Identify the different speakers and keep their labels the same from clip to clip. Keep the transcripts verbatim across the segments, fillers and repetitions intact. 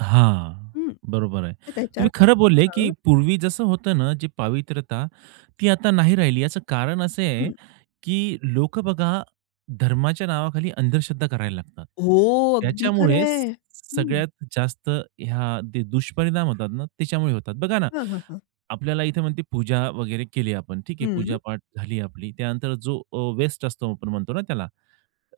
Speaker 1: हां,
Speaker 2: हं,
Speaker 1: बरोबर आहे.
Speaker 2: तर त्याच्यावर
Speaker 1: तुम्ही खरं बोलले
Speaker 2: काय
Speaker 1: की
Speaker 2: हं.
Speaker 1: पूर्वी जसं होतं ना, जी पावित्रता, ती आता नाही राहिली याचं कारण असे आहे
Speaker 2: हं.
Speaker 1: की लोकं बघा धर्माच्या नावाखाली अंधश्रद्धा करायला लागतात.
Speaker 2: हो, अगदी
Speaker 1: त्याच्यामुळे स
Speaker 2: खरंय. हं.
Speaker 1: सगळ्यात जास्त ह्या दे दुष्परिणाम होतात ना त्याच्यामुळे होतात. बघा ना
Speaker 2: हं, हं, हं.
Speaker 1: आपल्याला इथे म्हण ते पूजा वगैरे केली आपण, ठीक आहे, पूजा
Speaker 2: हं.
Speaker 1: पाठ झाली आपली, त्यानंतर जो अ, वेस्ट असतो आपण म्हणतो ना त्याला,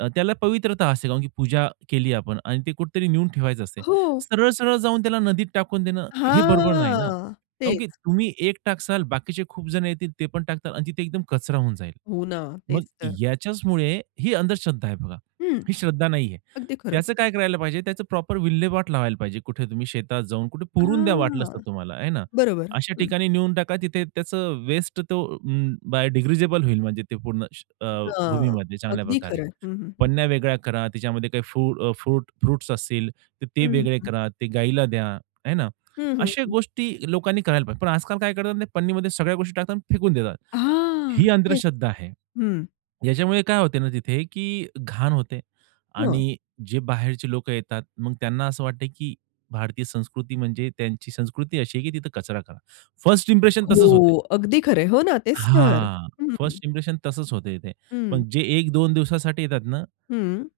Speaker 1: अ, त्याला पवित्रता असते कारण की पूजा केली आपण आणि ते कुठेतरी नेऊन ठेवायचं असते.
Speaker 2: हो.
Speaker 1: सरळ-सरळ जाऊन त्याला नदीत टाकून देणं, हे बरोबर नाही ना
Speaker 2: हां,
Speaker 1: कारण की
Speaker 2: तेच.
Speaker 1: तुम्ही एक टाकसाल बाकीचे खूप जण येतील ते पण टाकतील आणि तिथे एकदम कचरा होऊन जाईल.
Speaker 2: हो ना,
Speaker 1: मग
Speaker 2: तेच तर.
Speaker 1: याच्याचमुळे ही अंधश्रद्धा आहे बघा.
Speaker 2: हं.
Speaker 1: ही श्रद्धा नाहीये.
Speaker 2: अगदी खरं.
Speaker 1: त्याचं काय करायला पाहिजे त्याचं प्रॉपर विल्हेवाट लावायला पाहिजे कुठे तुम्ही शेतात जाऊन कुठे पुरून द्या वाटलंच तर
Speaker 2: हां,
Speaker 1: तुम्हाला, आहे ना?
Speaker 2: बरोबर.
Speaker 1: अशा
Speaker 2: हं.
Speaker 1: ठिकाणी नेऊन टाका तिथे त्याचं वेस्ट तो अं, बायडिग्रीजबल होईल म्हणजे ते पूर्ण श अ,
Speaker 2: हं,
Speaker 1: भूमीमध्ये
Speaker 2: अगदी
Speaker 1: चांगल्याप्रकारे.
Speaker 2: खरंय. हं, हं, हं.
Speaker 1: पन्या वेगळ्या करा त्याच्यामध्ये काही फु अ, फ्रुट फ्रुट्स असतील, तर
Speaker 2: हं,
Speaker 1: ते
Speaker 2: हं,
Speaker 1: वेगळे
Speaker 2: हं.
Speaker 1: करा, ते गाईला द्या, आहे ना?
Speaker 2: हं, हं,
Speaker 1: अशा
Speaker 2: हं.
Speaker 1: गोष्टी लोकांनी करायला पाहिजे. पण आजकाल काय करतात ना पन्नीमध्ये सगळ्या गोष्टी टाकतात अन् फेकून देतात. ही
Speaker 2: हां, तेच.
Speaker 1: अंध्रश्रद्धा आहे.
Speaker 2: हं.
Speaker 1: याच्यामुळे काय होते ना तिथे की घाण होते
Speaker 2: हं.
Speaker 1: आणि जे बाहेरचे लोकं येतात, मग त्यांना असं वाटते की भारतीय संस्कृती म्हणजे त्यांची संस्कृती अशी आहे की तिथे कचरा करा. फर्स्ट इंप्रेशन तसंच होते आहे.
Speaker 2: हो, अगदी खरंय. हो ना, तेच तर.
Speaker 1: हां,
Speaker 2: हं.
Speaker 1: फर्स्ट इंप्रेशन तसंच होतं इथे.
Speaker 2: हं.
Speaker 1: पण जे एक दोन दिवसासाठी येतात ना
Speaker 2: हं.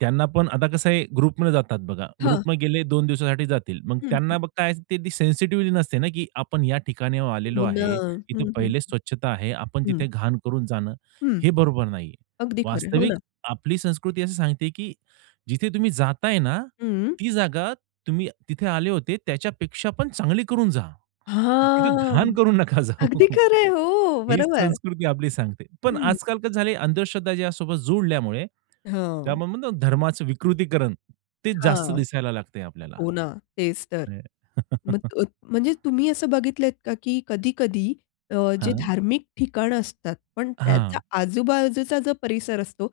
Speaker 1: त्यांना पण आता कसं आहे ग्रुपमध्ये जातात बघा,
Speaker 2: हं.
Speaker 1: ग्रुपमध्ये गेले दोन दिवसासाठी जातील, मग
Speaker 2: हं, हं.
Speaker 1: त्यांना ब काय ते ती सेन्सिटिव्हिटी नसते ना, की आपण या ठिकाणी ओ आलेलो
Speaker 2: हो ना.
Speaker 1: आहे. इथे
Speaker 2: हं, हं,
Speaker 1: पहिलेच स्वच्छता आहे. आपण
Speaker 2: हं. हं.
Speaker 1: तिथे घाण करून जाणं
Speaker 2: हं.
Speaker 1: हे बरोबर नाहीये.
Speaker 2: अगदी खरंय. हो ना.
Speaker 1: वास्तविक आपली संस्कृती असं सांगते की जिथे तुम्ही जाताय ना,
Speaker 2: हं.
Speaker 1: ती जागा तुम्ही तिथे आले होते त्याच्यापेक्षा पण चांगली करून जा. तिथे
Speaker 2: हां,
Speaker 1: घाण करून नका जाऊ.
Speaker 2: अगदी खरं आहे. हो.
Speaker 1: हीच
Speaker 2: बरोबर.
Speaker 1: संस्कृती आपली सांगते. पण
Speaker 2: हं.
Speaker 1: आजकाल कसं झालंय, अंधश्रद्धा त्याच्यासोबत जोडल्यामुळे ते
Speaker 2: हो.
Speaker 1: आपण म्हणतो ना धर्माचं विकृतीकरण ते जास्त
Speaker 2: हां.
Speaker 1: दिसायला लागतंय आपल्याला.
Speaker 2: हो ना, तेच तर.
Speaker 1: नाही.
Speaker 2: मत अत म्हणजे तुम्ही असं बघितलं आहेत का की कधी-कधी अ, जे
Speaker 1: हां.
Speaker 2: धार्मिक ठिकाण असतात पण त्याचा
Speaker 1: हां.
Speaker 2: आजूबाजूचा जो परिसर असतो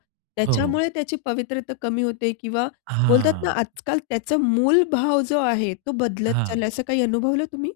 Speaker 1: हो, हो.
Speaker 2: त्याच्यामुळे त्याची पवित्रता कमी होते किंवा बोलतात ना
Speaker 1: हां.
Speaker 2: आजकाल त्याचा मूलभाव जो आहे तो बदलत
Speaker 1: हां.
Speaker 2: चाललाय असं काही अनुभवलं तुम्ही?